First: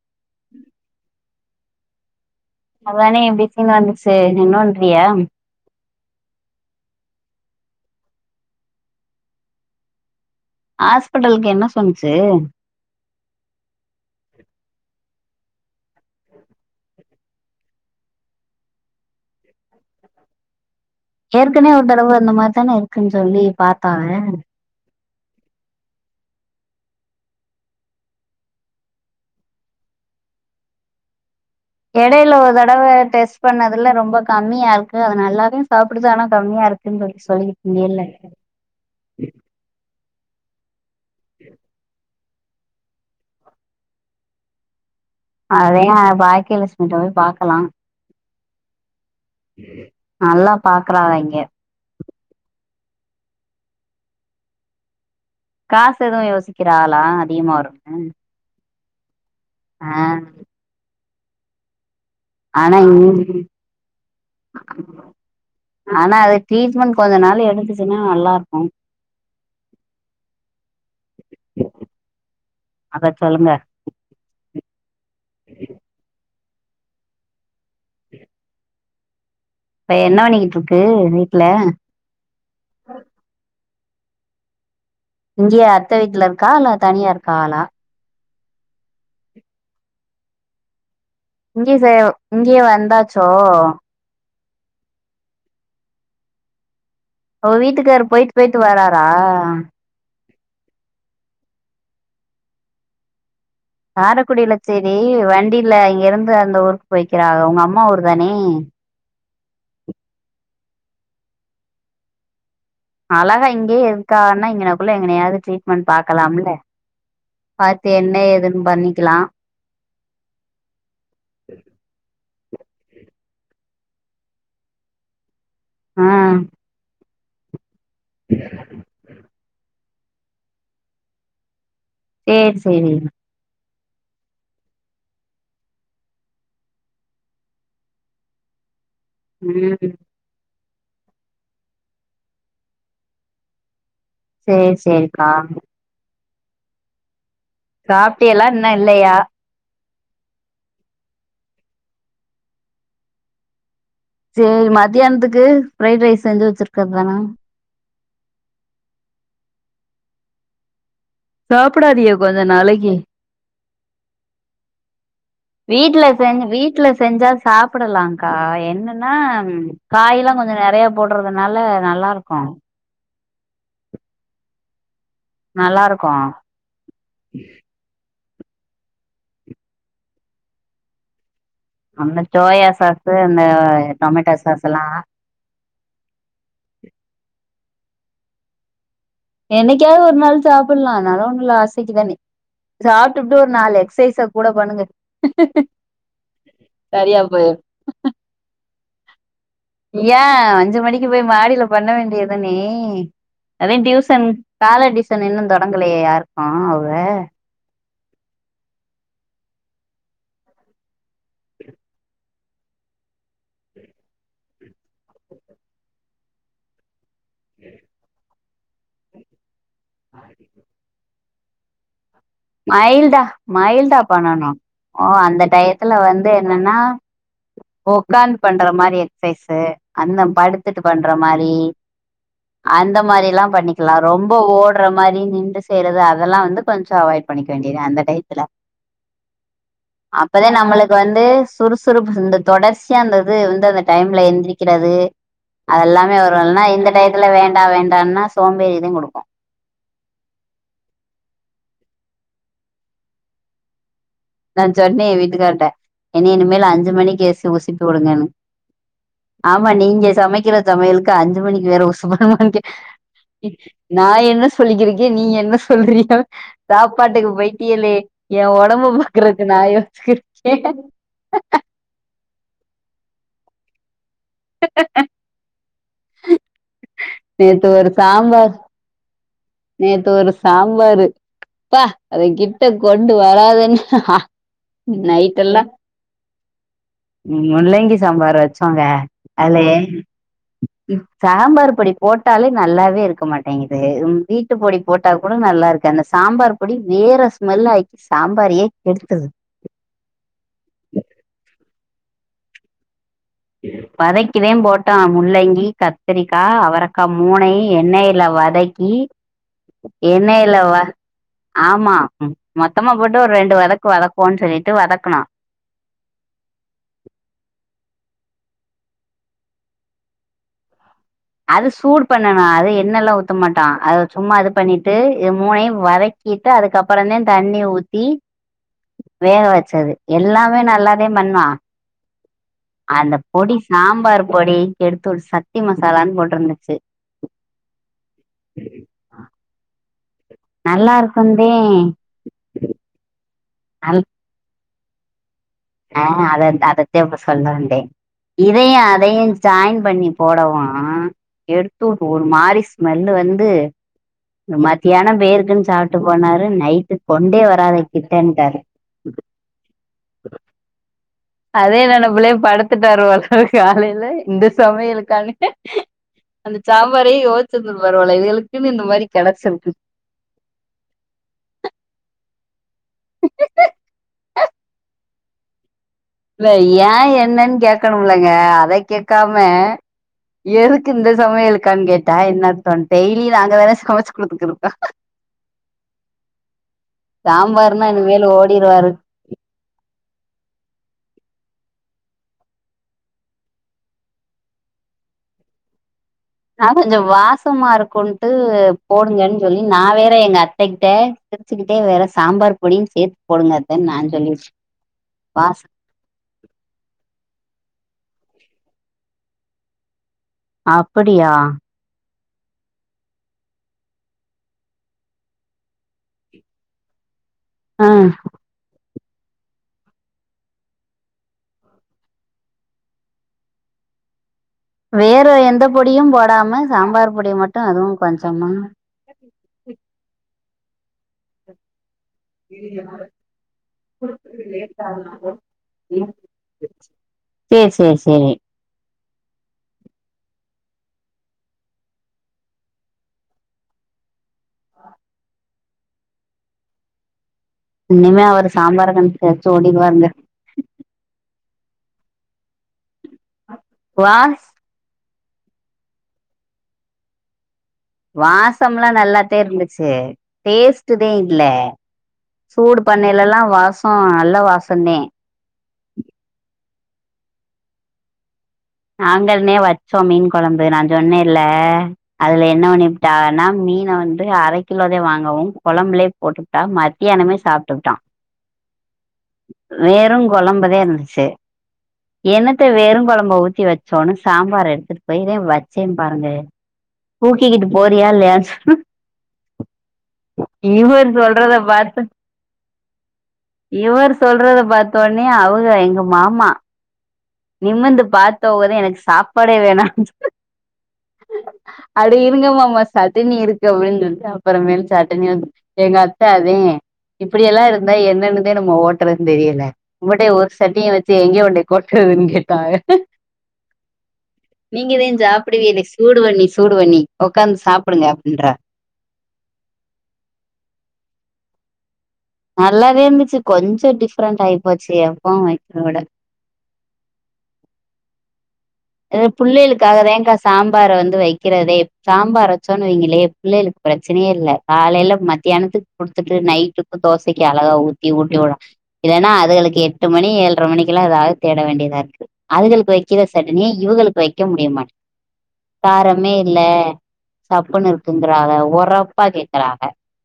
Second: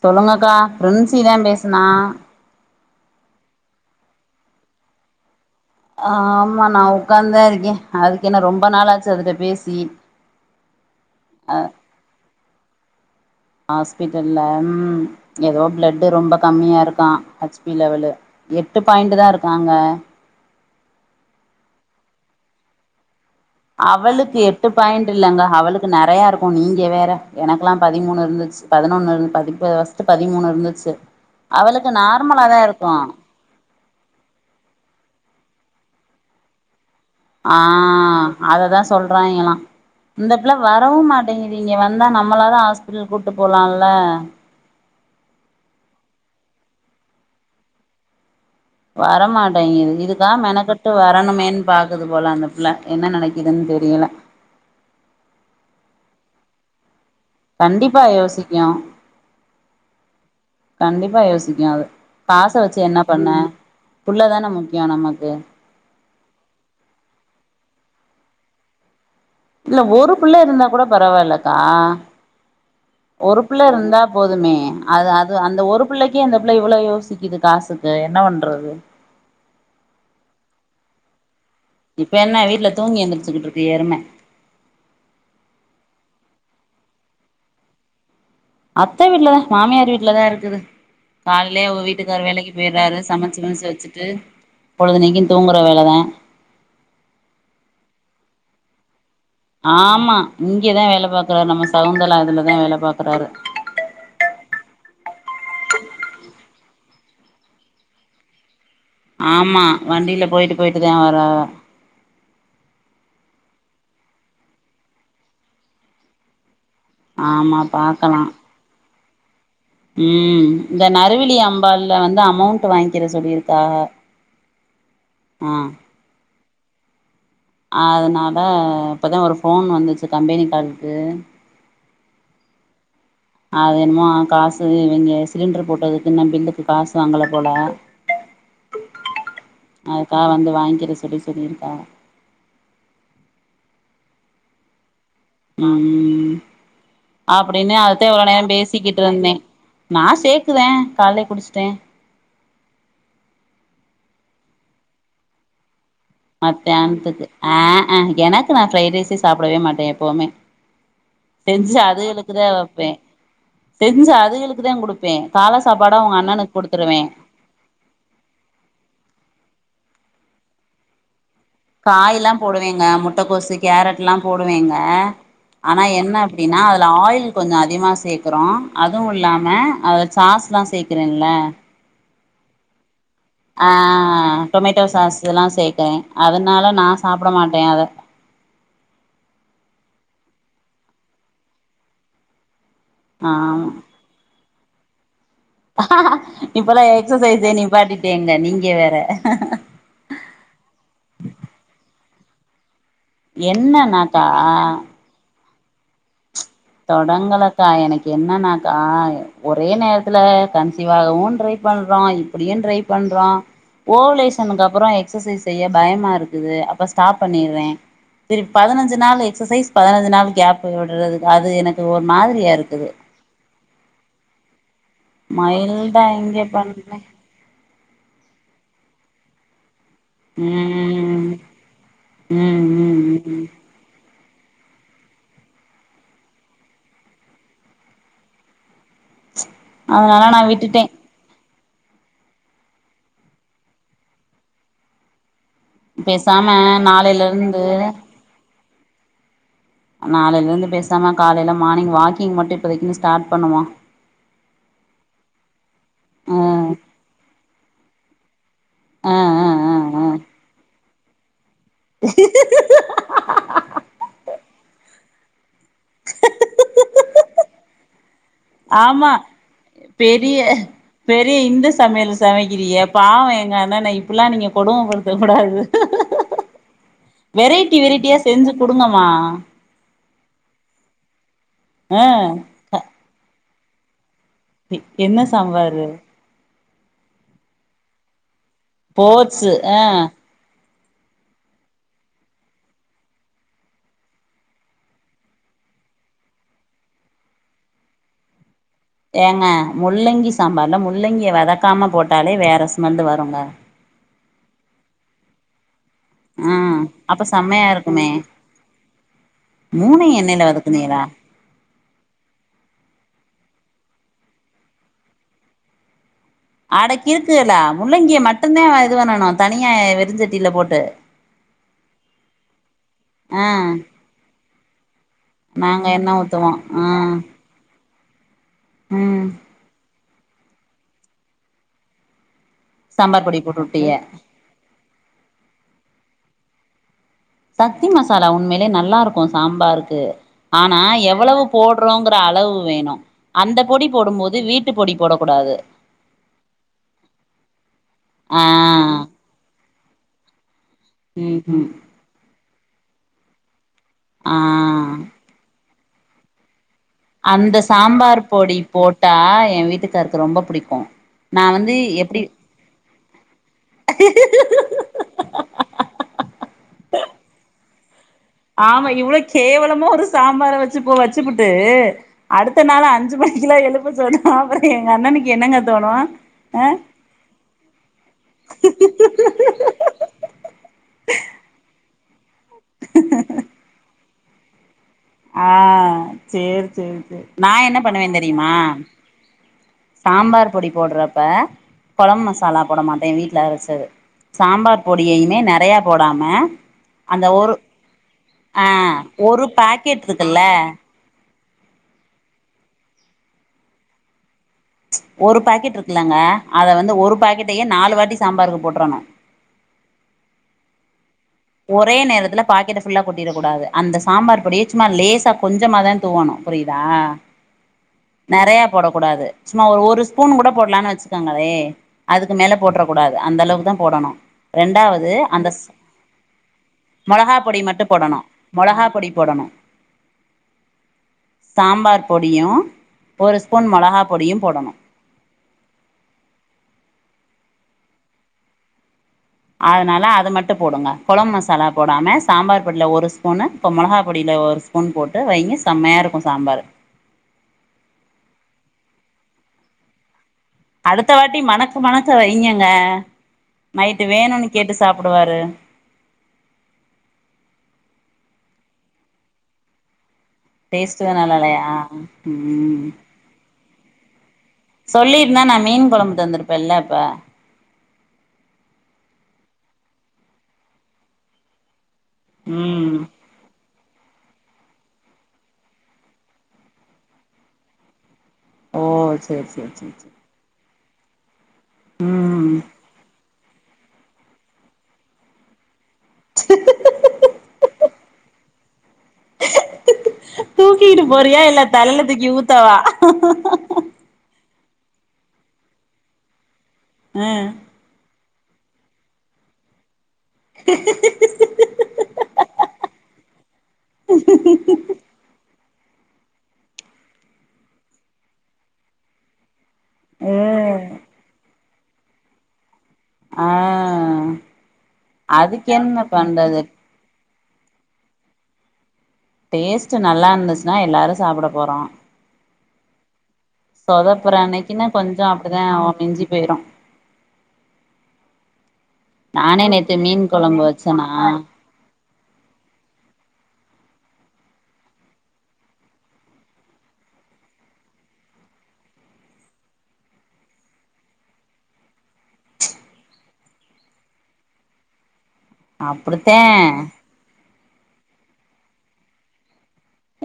சொல்லுங்கக்கா பிரின்சிதா பேசனா அவனே எப்டி பிரின்சினு வந்துச்சு நீனோன்றியா ஆஹ் ஆமா நா உக்காந்தா இருக்கே அதுக்கு என்ன ரொம்ப நாாளாச்சு அதுட்ட பேசி ஹாஸ்பிட்டலுக்கு அ என்ன சொன்னுச்சு ஆஸ்பிட்டல்ல ம் எதோ பிளட்டு ரொம்ப கம்மியா இருக்கா ஹச் பி லெவலு எட்டு பாயிண்ட் தா இருக்காங்க ஏற்கனவே ஒரு தடவ அந்த மாரி தான இருக்குனு அவளுக்கு எட்டு பாயிண்ட் இல்லங்க அவளுக்கு நெறயா இருக்கு நீங்க வேற எனக்குலா பதிமூணு இருந்துச்சு பதினொன்னு பதி [unintelligible] பதிமூணு இருந்துச்சு அவளுக்கு எடைல நார்மலா ஒரு தா தடவ இருக்கு டெஸ்ட் பண்ண வெல்ல ரொம்ப கம்மியா இருக்கு அது நல்லாவே சாப்புடுது ஆனா கம்மியா இருக் ஆஹ் அததா சொல்றாய்ங்கலா இந்த புள்ள வரவு மாட்டேங்கிது இங்க வந்தா நம்மளாவது ஹாஸ்பிட்டல் கூப்ட்டு போலால அதே பாக்கிய லட்சுமிகிட்ட போய் பாக்கலா வரமாட்டேங்குது இதுக்கா நல்லா மெனக்கட்டு பாக்குறாக இங்க வரணுமேன் பாக்குது போல அந்த புள்ள என்ன நெனைக்குதுன்னு தெரியல காசு எதுவு யோசிக்கிறாளா அதிகமா கண்டிப்பா யோசிக்கு ஆஹ் கண்டிப்பா யோசிக்கு அது காச வச்சு என்ன பண்ண இங் புள்ள தான முக்கியோ நமக்கு ஆனா அது ட்ரீட்மெண்ட் கொஞ்ச நாள் எடுத்துச்சுன்னா நல்லாருக்கு இல்ல ஒரு புள்ள இருந்தா கூட பரவால்லக்கா அத ஒரு சொல்லுங்க புள்ள இருந்தா போதுமே அது அது அந்த ஒரு புள்ளைக்கே அந்த புள்ள இவ்ளோ யோசிக்குது காசுக்கு என்ன பண்றது இப்ப என்ன பண்ணிகிட்டு இருக்கு வீட்ல இப்ப என்ன வீட்ல தூங்கி எந்திரிச்சுக்கிட்டு இருக்கு எரும இங்கேயே அத்த வீட்ல இருக்கா இல்ல தனியா இருக்காலா அத்த வீட்லதா மாமியார் வீட்லதா இருக்குது கால்லே இங்கேயே அவுங்க சே வீட்டுக்கார் வேலைக்கு இங்கேயே போயட்றாரு வந்தாச்சோ சமைச்சு கிமச்சு வச்சுட்டு பொழுதனைக்கு தூங்கற வேலதா அவ வீட்டுகார் போய்ட்டு போய்ட்டு வரா ஆமா இங்கதா வேல பாக்குறாரு நம்ம சகுந்தலா இதுலதா வேல பாக்குறாரு காரக்குடில சேரி வண்டில இங்க இருந்து அந்த ஊருக்கு போய்க்கிறா உங்க அம்மா ஊர் தானே ஆமா வண்டில போய்ட்டு போய்ட்டுதா வரா அழகா இங்கயே இருக்காகன்னா இங்கனகுள்ள எங்கனையாவது ட்ரீட்மெண்ட் பாக்கலாம்ல ஆமா பாத்து என்ன ஏதுன்னு பண்ணிக்கலா உம் இந்த நறுவிழி அம்பால்ல வந்து அமௌண்ட் வாங்கிற சொல்லியிருக்காக ஆ அதனால இப்பதா ஒரு ஃபோன் வந்துச்சு கம்பெனி காலுக்கு சேரி சேரி அது என்னமோ காசு இவிங்க சிலிண்ட்ரு போட்டதுக்கு இன்னு பில்லுக்கு காசு வாங்கல போல ம் அதுக்காக வந்து வாங்கிக்கிற சொல்லி சொல்லிருக்காக சேரி சேரி ம் ம் அப்டின்னு அததே இவ்ளோ சாப்ட்டியல்லா நேரோ இன்னு இல்லையா பேசிக்கிட்டுருந்தே நா சேக்குதே கால்லயே குடிச்சிட்டே மத்தியானத்துக்கு பிரைட் ரைஸ் செஞ்சு வச்சிருக்றது தான மத்தியானத்துக்கு ஆ ஆ எனக்கு நா ஃப்ரைட் ரைஸ்சே சாப்டவே மாட்டே எப்பவுமே செஞ்சு சாப்டாதியா கொஞ்ச அதுகளுக்குதா வப்பே நாளைக்கு செஞ்சு அதுகளுக்கு தா குடுப் வீட்ல செஞ் வீட்ல செஞ்சா சாப்டலாக்கா என்னன்னா காய்ல்லா கொஞ்சோ நெறைய போடுற காய்ல்லா போடுவேங்க முட்டகோசு கேரட்ல்லா போடுவேங்க நல்லா ஆனா இருக்கு என்ன அப்டின்னா அதுல ஆயில் கொஞ்சோ அதிகமா சேக் க்கறோ அதுவு இல்லாம அதுல சாஸ்ல்லா சேக்குறேன்ல அந்த சோயா சாஸ் அந்த ஆ டொமேட்டோ எல்லா டொமேட்டோ சாஸ் இதுல்லா சேக்றே அதனால நா சாப்ட மாட்டே அத என்னைக்காவது ஒரு நாள் சாப்டலா அதனால ஒன்னு இல்ல ஆசைக்கி தானே சாப்ட்டுபுட்டு ஒரு நாலு எக்சைஸ கூட பண்ணுங்க இப்பெல்லா சரியா எக்சசைஸே போயிரு நிப்பாட்டி டேங்க நீங்க வேற ஏ அஞ்சி மணிக்கு போய் மாடில பண்ண வேண்டியதானே அதே என்னன்னாக்கா டியூசன் கால டியூசன் இன்னு தொடங்கலையே யாருக் தொடங்கலக்கா எனக் என்னன்னாக்கா ஒரே நேரத்துல கன்சிவாகவு ட்ரை பண்றோ இப்டியு ட்ரை பண் றோ ஓவலேஷனுக்கு அப்பறோ எக்சசைஸ் செய்ய பயமா இருக்குது அப்ப ச ஸ்டாப் பண்ணிர்றே திருப்பி பதினஞ்சு நாள் எக்ஸசைஸ் பதினஞ்சு நாள் கேப் விடுறது அது எனக்கு ஒ மைல்டா மைல்டா பண்ணணு ஓ அந்த டயத்துல மைல்டா வந்து எங்க என்னன்னா பண்றே ஒக்காந்து பண்ற மாரி எக்சசைஸ் அந்த படுத்துட்டு பண்ற ம் மாரி ம் அந்த ம் மாரில்லா ம் பண்ணிக்கலா ரொம் ப ஓடுற மாரி நின்று செய்றது அதெல்லா வந்து கொஞ்சோ அவாய்ட் பண்ணிக்க வேண்டியதுதா அந்த டயத்துல அதனால நா அப்பதா விட்டுட்டே நம்மளுக்கு வந்து சுறுசுறுப்பு இந்த தொடர்ச்சியா அந்தது வந்து அந்த டைம்ல எந்திரிக்கிறது அதெல்லாமே வரு பேசாம இல்லனா இந்த நாளையில டயத்துல வேண்டா இருந்து வேண்டான்னா சோம்பேறிதா குடுக்கு நாளைல இருந்து பேசாம காலேல மார்னிங் வாக்கிங் மட்டு இப்பதைக்குன்னு ஸ்டார்ட் பண்ணுவோ நா சொன்னே ஏ வீட்டுக்கார்ட என்ன ஆ இனிமேல் அஞ்சி மணிக்கு எஸ் உசிப்பி வுடுங்கன்னு ஆ ஆ ஆமா ஆ ஆ நீங்க சமக்கிற சமையலுக்கு அஞ்சி மணிக்கு வேற உசுப்பனுமான் கே நா என்ன சொல்லிக்கிருக்கே நீ என்ன சொல்றீக சாப்பாட்டுக்கு போய்ட்டியல்லே ஏ ஒடம்ப ஆமா பெரிய பெரிய இந்த சமயல சமக்கிறீக பாவோ எங்க அண்ணனா இப்டிலா நீங்க கொடுமபடுத்தக் கூடாது நேத்து வெரைட்டி ஒரு வெரைட்டியா செஞ்சு சாம்பார் குடுங்கம்மா நேத்து ஒரு சாம்பாரு ப்பா ஆ அத கிட்ட கொண்டு வராத ஹ அது என்ன சாம்பாரு ம் முள்ளங்கி சாம்பார் வச்சோங்க போட்ஸு அதுல ஆ சாம்பார் பொடிப் போட்டாலே நல்லாவே இருக்க மாட்டேங்குது வீட்டு பொடி போட்டா கூட நல்லா இருக்கு அந்த சாம்பார் பொடி வே வேற ஸ்மெல்ல ஆயிருச் சாம்பாரயே ஏங்க முள்ளங்கி சாம்பார்ல முள்ளங்கிய வதக்காம போட்டாலே வேற ஸ்மெல்லு வரு வதக்கிதே போட்டோ முள்ளங்கி கத் கத்திரிக்கா ஆ அவரக்கா அப்ப மூனையு செம்மையா இருக்குமே எண்ணெயில வதக்கி மூணையு எண்ணெயில எண்ணேல வ வதக்குனீகளா ஆமா மொத்தமா போட்டு ஒரு ரெண்டு வதக் வதக்குவோன்னு சொல்லிட்டு வதக்குனா அட கிறுக்குகள முள்ளங்கிய மட்டுதே இது பண்ணனு தனியா வெருஞ்சட்டில போட்டு அது சூடு பண்ணவே அத எண்ணலா ஆ ஊத்தமாட்டா அத சும்மா அது பண்ணிட்டு இது மூனையும் நாங்க எண்ண வதக் ஊத்துவோ க்கிட்டு ஆ அதுக்கப்புறதே தண்ணி ஊத் த்தி ம் வேக வச்சது எல்லாமே நல்லாதே பண்ணுவா அந்த சாம்பார் பொடி போட்டுவுட்டீக சாம்பார் பொடி எடுத்து சத்தி மசாலான்னு போட்ருந்துச்சு சக்தி மசாலா உண்மைலேநல்லா இருக்கு சாம்பாருக்கு ஆனா நல்லா எவ்வளவு இருக்குந்தே போடுறோங்கிற அளவு வேணு அந்த பொடி நல் போடும் போது வீட் வீட்டு பொடி போடக்கூடாது ஆ அத அதத்தே இப்ப சொல்லவந்தே ஆ இதையு அதையு சாய்ன் பண்ணி போடவு ம் ம் எடுத்து ஒரு மாறி ஸ்மெல்லு வந்து ஆ மத்யான பேருக்குன்னு சாப்ட்டு போனாரு நைட் அந்த சாம்பார் பொடி போட்டா ஏ வீட்டுக்காருக்கு ரொம்ப புடிக்கு நா வந்து அதே எப்டி நினப்புலே படுத்துட்டாரு போலருக்கு காலையில இந்த சமையலக்கானு அந்த சாம்பாரே யோச்சு ஆமா இவ்ளவ் கேவலமா ஒரு சாம்பார வச்சு வச்சுப்புட்டு அடுத்த நாள அஞ்சு மணிக்குலா எழுப்ப சொன்ன அப்றோ எங்க அண்ணனுக்கு என்னங்க தோணு பே அ ஏ என்னன் கேகணும்லங்க அத கேக்காம எதுக்கு இந்த சமயலுக்கான் கேட்டா என்னர்தோ டெய்லியி நாங்க தானே சமைச்சு குடுத்துகிட்ருக்கோ ஆ சேரி சேரி சேரி நா என்ன சாம்பார்னா பண்ணுவேனு இனிமேல் தெரியுமா ஓடிருவாரு சாம்பார் பொடி போடுறப்ப குழம்ப மசாலா போட மாட்டே வீட்டுல அரைச்சது சாம்பார் பொடியுமே நிறைய நா கொஞ்சோ வாசமா இருக்குன்டு ஆ போடுங்கன்னு ஒரு சொல்லி நான் பாக்கெட் வேறே எங்க இருக்குல்ல அத்தைகிட்ட சிரிச்சுக்கிட்டே வேற சாம்பார் பொடியு சேத்து போடுங்க அத்தேனு நா சொல்லிவிட் ஒரு பாக்கெட் இருக்குலங்க அத வந்து ஒரு பாக்கெட்டயு நாலு வாட்டி சாம்பாருக்கு போட்றனு அப்படியா அதுல பாக்கெட்ட புல்லா கொட்டிற கூடாது அந்த சாம்பார் பொடி சும்மா லேசா கொஞ்சமாதா தூவணு புரியுதா ஆ நிறைய போடக் கூடாது சும்மா ஒரு ஸ்பூன் கூட போடலாம்னு வச்சுக்கங்கவே அதுக்கு மேல போற்ற கூடாது அந்த அளவுக்கு தான் போட டனு ரெண்டாவது வேற அந்த எந்த பொடியு போடாம சாம்பார் மொளகா பொடி மட்டு அதுவு போடணு கொஞ்சமா மொளகா பொடி போடணு சாம்பார் பொடியு ஒரு ஸ்பூன் மொளகா பொடியு போடணு சேரி சேரி சேரி அதனால அது மட்டு போடுங்க குழம் மசாலா போடாம சாம்பார் பொடில ஒரு ஸ்பூனு இப்போ மிளகா பொடில ஒரு ஸ்பூன் போட்டு வைங்க செம்மையா இருக்கு சாம்பாரு இனிமே அவரு சாம்பார கண்டு தெரிச்சு ஓடிருவாங்க அடுத்த வாட்டி மணக்க மணக்க வைங்கங்க நைட்டு வாஸ் வேணும்னு கேட்டு சாப் ப்டுவாரு வாசம்ல்லா நல்லத்தே இருந்துச்சு டேஸ்ட்டுதே டேஸ்ட்டு நல்லா இல்ல இல்லையா சூடு ம் பண்ணேலல்லா வாசோ நல்லா வா சொல்லிருந்தா நா மீன் குழம்பு தந்திருப்பேல்ல இப்ப நாங்கள்மே வச்சோ மீன் கொழம்பு நா சொன்னேல்ல அதுல என்ன ம் வண்ணிப்புட்டான்னா மீ ன வந்து அர கிலோதே வாங்கவு கொழம்ப்லே போட்டுப்ட்டா மத்தியானமே சாப்ட்டுப்ட்டா ஓ சேர் சேர் சே சே புதே இருந்துச்சி என்னத்த வெறுங் கொழம்ப ஊத் தி வச்சோணு சாம்பார எடுத்துட் போய்தே வச் சே பாருங்க தூக்கிக்கிட்டு போறியா இல்லையான் சொ தூக்கிக்கிட்டு இவர் போறியா சொல்றத இல்ல பாத்து தலைல தூக்கி ஊத்தவா இவர் சொல்றத பாத் த ஒன்னே அவுஹ எங்க மாமா ம் நிமுந்து பாத்த வோதே எனக்கு சாப்பாடே வேணா அட இருங்க மாமா சட்டினி இருக்கு அப்டின் சொல்ட்டு அப்பறமேல் சட்டினிய எங்க அத்தே அதையி இப்படியெல்லா இருந்தா என்னன்னுதே நம்ம ஓட்றதுன் தெரியல உங்கட்டையு ஒரு ம் சட்னிய வெச்சி எங்கெ கொண்டோய் கொட்றதுன் கேட்டாங்க ஆ நீங்கதே அதுக்கு சாப்டுவீயலே என்ன சூடுவண்ணி பண்றது சூடுவண்ணி ஒக்காந்து சாப்புடுங்க அப்டின்றா டேஸ்ட்டு நல்லாருந்துச்சுன்னா எல்லாரு சாப்ட போறோ நல்லாதே இருந்துச்சி கொஞ்ச சொதப்புற டிஃப்ரெண்ட்டாய்ப் அன்னைக்குன்னா போச்சி கொஞ்சோ எப்பவு அப்டிதா வக்கிறதோட மிஞ்சி போயிரு இது நானே நேத்து மீன் புள்ளையளுக்காகதேங்க்கா கொழம்பு சாம்பார வச்சேனா வந்து வைக்கிறதே சாம்பார் வச்சோன் வெய்ங்க ளே புள்ளையளுக்கு ப்ரச்சனையே இல்ல காலையில மத்தியானத்துக் குடுத்துட்டு நைட்டுக்கு தோசக்கி அழகா ஊத்தி ஊட்டிவிட்றொ இல்லேனா அதுகளுக்கு எட்டு மணி ஏழ்ர மணிக்கெல்லா எதாது தேட வேண்டியதா இருக்கு அதுகளுக்கு வெக்கிற சட் னி இவுகளுக்கு வெக்க முடிய மாட் காரமே அப்டித்தே இல்ல சப்புனு இருக்குங்கிறாவ ஒரப்பா கேக்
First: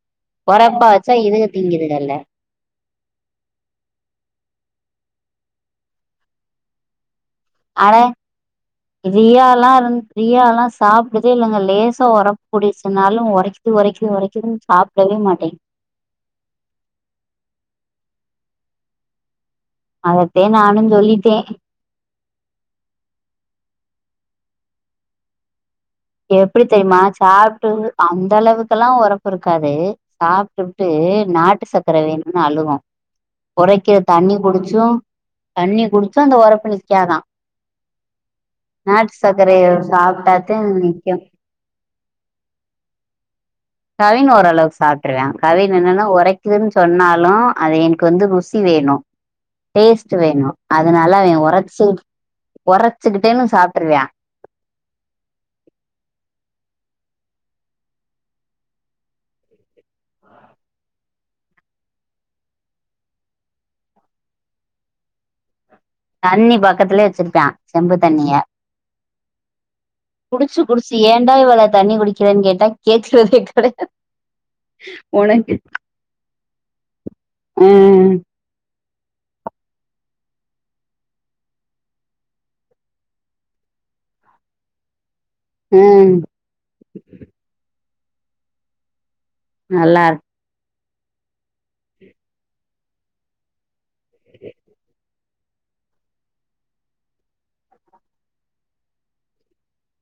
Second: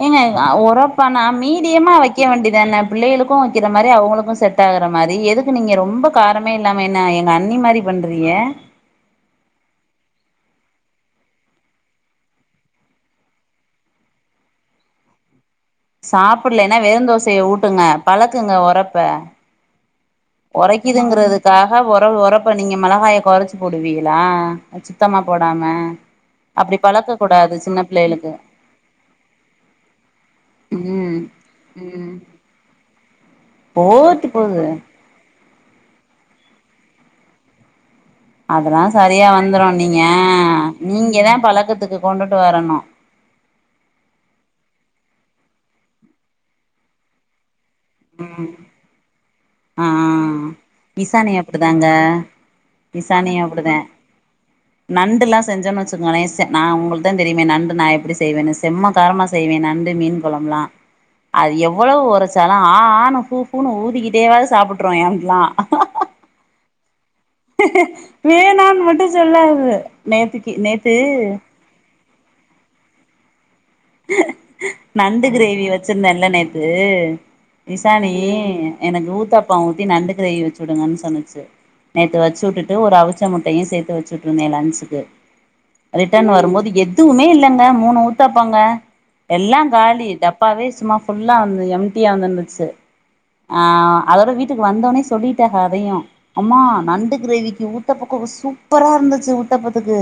ஏங்க ஆ ஒறப்பானா இதுக மீடியமா திங்குதுகல்ல வெக்க வேண்டிதான புள்ளையளுக்கு வெக்கிற மாரி அவுங்களுக்கு செட்டா குற மாரி எதுக்கு நீங்க ரொம்ப காரமே இல்லாம என்ன எ அட ரியால்லா இருந் ரியால்லா சாப்றதே இல்லங்க லேசா ஒரப் கூடிச்சின்னாலு ஒரக்கிது ஒரக்கிது ஒரக்கிதுன் சாப்டவே மாட்டே சாப்புட்லேன்னா வெறுந் தோசைய ஊட்டுங்க பழக்குங்க ஒரப்ப அதத்தே நானு சொல்லிட்டே ஒரக்கிதுங்குறதுக்காக ஒர ஒரப்ப நீங்க மெளஹாய கொறச்சி போடுவீங்க ளா அ சுத்தமா போடாம எப்டி அப்டி தெரிமா பழக்க கூடாது சாப்ட்டு சின்ன பிள்ளைகளுக்கு அந்த அளவுக்கல்லா ஒரப்பு இருக்காது சாப்ட்டுப்புட்டு ம் டு நாட்டு சக்கர ம் வேணுன் அழுவு ஒரைக்க போட்டு தண்ணிக் போது குடிச்சு தண்ணிக் குடிச்சு அந்த ஒரப்பு நிக்காதா அதெல்லா நாட்டு சரியா வந்துரு சக்கரைய நீங்க சாப்ட்டாத்தே நிக் க்யு நீங்கதா பழக்கத்துக்கு கொண்டுட்டு வரணு கவின் ஓரளவுக்கு சாப் ட்ர்ரா கவின் என்னன்னா ஒரக்கிதுன் சொன்னாலு அவேன்க்கு வந்து ருசி வேணு ஆ டேஸ்ட்டு வேணு அதுனால இசானி அவெ ஒரச்சு அப்டிதாங்க இசானியு ஒரச்சுக்கிட்டேனு அப்டிதா சாப்ட்ருவ்யா நண்டுல்லா செ ஞ்சம்னு வச்சுக்கொங்ளே செ நா உங்களுக்தே தெரியிமே நண்டு நா எப்டி செய்வேனு செம்ம காரமா செய்வே நண்டு மீன் கொழம்புலா அது எவ்வளோவ் ஒரச்சாலு ஆ ஆணு ஃபூ ஃபூனு ஊதிகிட்டேவாது சாப்புட்ருவியா [unintelligible] தண்ணி பக்கத்துலே வ ச்சிருப்பா செம்பு தண்ணிய வேணான்னு மட்டு சொல்லாது நேத்திக்கு குடிச்சு குடிச்சி நேத்து ஏண்டா இவ்வள தண்ணி குடிக் கிறன் கேட்டா கேக்குறதேக் நண்டு க்ரேவி வெச்சிருந்தேன்ல நேத்து நிசானி ம் எனக்கு ஊத்தாப்பொ ஊத்தி நண்டு க்ரேவி வச்சு உடுங்கன் சொன்னுச்சு நேத்து வச்சு உட்டுட்டு ஒரு அவிச்ச முட்டையு சேத்து வச்சு உட்ருந்தே லன்ச்சுக்கு ம் ரிட்டன் வரும்போது எதுவுமே இல்லங்க மூணு ஊத்தாப்பொங்க எல்லா காலி நல்லாருக் டப்பாவே சும்மா ஃபுல்லா வந்து எம்டியா வந்துந்துச்சு ஆ அதோட வீட்டுக்கு வந்த ஒன்னே சொல்லி த்தக அதயு அம்மா நண்டு கிரேவிக்கு ஊத்தப்பக்கு ரு சூப்பராருந்துச்சு ஊத்தாபத்துக்கு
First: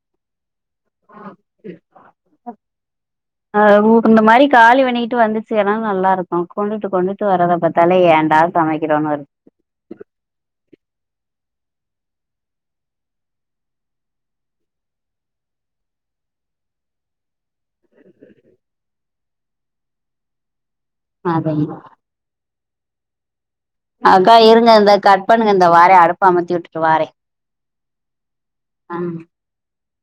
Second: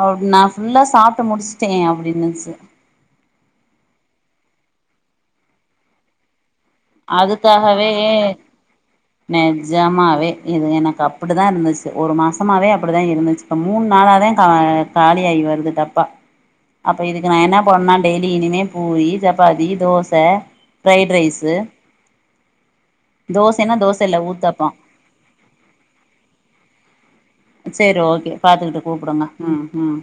அவுட் நா ஃபுல்லா சாப்ட்டு முடிஷ்ட்டே அப்டின்னுச்சு அ உ இந்த மாரி காலி பண்ணிக்கிட்டு வந்துச்சுகனா நல்லாருக்கு அதுக்காகவே சமைக்கிறோன்னு இருக்கு நெஜ்ஜமாவே இது எனக் அப்புடுதா இர்ந்துச்சு ஒரு மாசமாவே அப்டுதா இருந்துச் அ மூண் நாளாதே கா காலிஆயி வருது டப்ப அப்ப இதுக்கு நா என்ன பண்ணுனா டெய்லி இனிமே பூரி சப்பாத்தி தோச ஃப்ரைட் ரைஸு அதேதா தோசைன்னா தோச இல்ல அக்கா ஊத்தாப்போ இருங்க இந்தா கட் பண்ணுங்க இந்தா வாரே அடுப்ப அமத்தி உட்டுட்டு வாரே சேரி ஓகே பாத்துக்குட்டு ஆஹ் கூப்புடுங்க ம் ம்